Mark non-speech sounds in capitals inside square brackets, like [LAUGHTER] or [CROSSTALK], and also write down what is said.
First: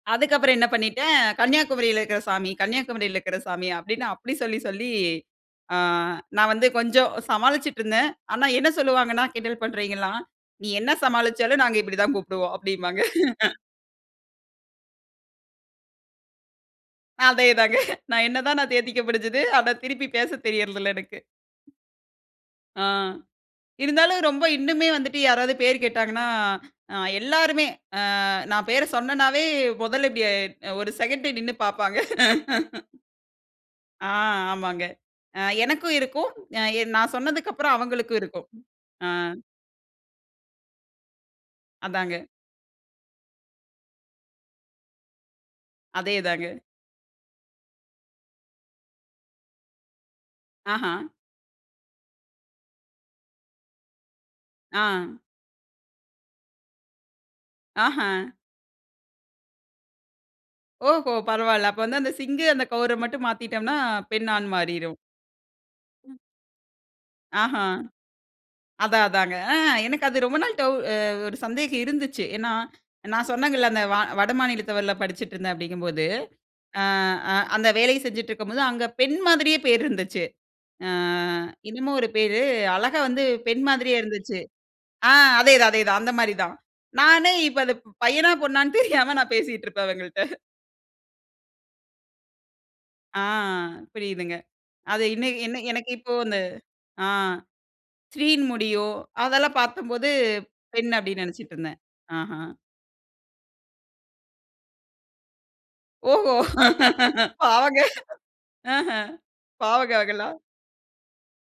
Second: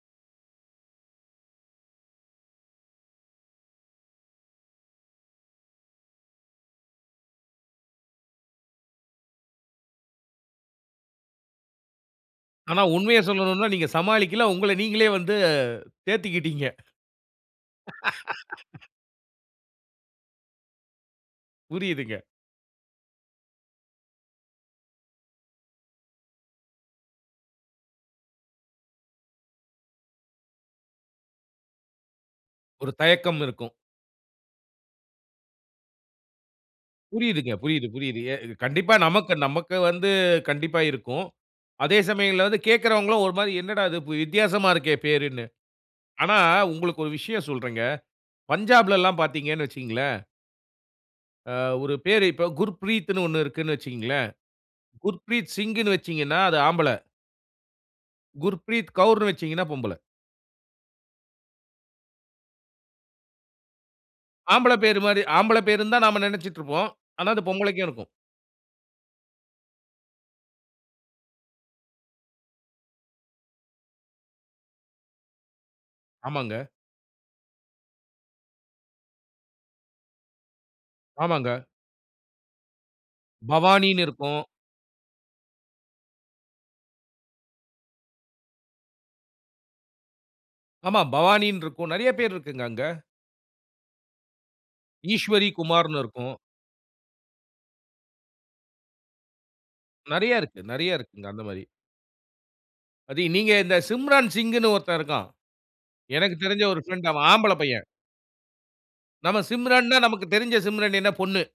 அதுக்கப்புறம் என்ன பண்ணிட்டேன், கன்னியாகுமரில இருக்கிற சாமி, கன்னியாகுமரில இருக்கிற சாமி அப்டின்னு அப்டி சொல்லி சொல்லி அ. நான் வந்து கொஞ்சம் சமாளிச்சிட்டு இருந்தேன். ஆனா என்ன சொல்லுவாங்கன்னா, கிண்டல் பண்றவிங்கலாம், நீ என்ன சமாளிச்சாலும் நாங்க இப்டித்தான் கூப்பிடுவோம் ஆனா, அப்டின்னுபாங்க. உண்மைய [LAUGHS] சொல்லனும்னா நீங்க சமாளிக்கல, உங்கள நீங்களே வந்து தேத்திக்கிட்டிங்க. அதேதாங்க. [CHUCKLES] நான் என்னதான் நான் [LAUGHS] தேத்திக்க முடிஞ்சது, ஆனா, திருப்பி பேச தெரியறதில்ல எனக்கு. புரியுதுங்க. ஆ, இருந்தாலும் ரொம்ப இன்னுமே வந்துட்டு யாராவது பேரு கேட்டாங்கன்னா, ஆ எல்லாருமே அ. நான் பேர சொன்னேன்னாவே மொதல்ல இப்டி ஒரு செகண்ட் நின்னு பாப்பாங்க. ஒரு [LAUGHS] தயக்கம் இருக்கும். ஆ, ஆமாங்க. எனக்கும் இருக்கும். அ, நான் சொன்னதுக்கு புரியுதுங்க. அப்புறம் புரியுது. அவுங்களுக்கும் புரியுது, இருக்கும். இது கண்டிப்பா, அ. நமக்கு நமக்கு வந்து கண்டிப்பா இருக்கும். அதே அதாங்க. சமயங்கள வந்து கேக்குறவங்களும் ஒரு மாரி என்னடா இது வித்தியாசமா இருக்கே பேருன்னு. அதே ஆனா, தாங்க. உங்களுக்கு ஒரு விஷயம் சொல்றேங்க, பஞ்சாப்ல எல்லாம் பார்த்தீங்கன்னு வச்சுக்கங்களேன். ஆஹ. அ ஒரு பேரு, இப்ப குர்ப்ரீத்ன்னு ஒண்ணு இருக்குன்னு வச்சுக்கங்களேன், ஆ. குர்ப்ரீத் சிங்னு வச்சீங்கன்னா அது ஆம்பள. ஆஹ. குர்ப்ரீத் கவுருன்னு வச்சீங்கன்னா பொம்பள. ஓஹோ! பரவால்ல. அப்ப வந்து அந்த சிங்கு, அந்த கவுர மட்டும் மாத்திட்டோம்ன்னா பெண் ஆண் ஆம்பள மாறிரும். பேரு மாரி ஆம்பள பேருதான்னு ம். நம்ம நெனச்சுட்டு இருப்போம். ஆனா அது ஆஹ. பொம்பளைக்கும் இருக்கும். அதான் அதாங்க. எனக்கு அது ரொம்ப நாள் டவு ஒரு சந்தேகம் இருந்துச்சி. ஏன்னா, நான் சொன்னேன்ங்கல்ல அந்த, வ வட மாநிலத்தவர்ல படிச்சிட்டு இருந்தேன் அப்டிங்கும்போது, ஆமாங்க. அ, அந்த வேலைய செஞ்சிட்டு இருக்கும் போது அங்க பெண் மாதிரியே பேரு இருந்துச்சி. அ, ஆமாங்க. என்னமோ ஒரு பேரு, அழகா வந்து பெண் மாதிரியே பவானின்னு இருந்துச்சு. இருக்கும். ஆ, அதேதான், அதேதான். அந்த மாரிதான். நானே இப்ப இது பயனா, பொண்ணான்டு தெரியாம நான் பேசிட்டு இருப்பேன் அவங்கள்ட்ட. ஆமா, பவானின்னு இருக்கும். நெறைய பேரு இருக்குங்க அங்க. ஆ, புரியுதுங்க. அது இன்ன, ஈஸ்வரி என்ன எனக்கு குமார்ன்னு இப்போ இருக்கும். அந்த ஆ, ஸ்ரீன்னு முடியும், அதெல்லாம் பாத்தம்போது நெறைய இருக்கு, பெண் நெறைய அப்டின்னு இருக்குங்க அந்த மாரி. நெனைச்சிட்ருந்தேன். ஆஹ. அதயும் நீங்க இந்த சிம்ரான் சிங்ன்னு ஒருத்தன் இருக்கான். ஓஹோ, எனக்கு தெரிஞ்ச ஒரு ஃப்ரெண்ட் அவன் [LAUGHS] ஆம்பள பாவங்க, பையன். ஆஹ, நம்ம பாவங்க சிம்ரன்னா நமக்கு அவங்கலாம். தெரிஞ்ச சிம்ரன் என்ன, பொண்ணு.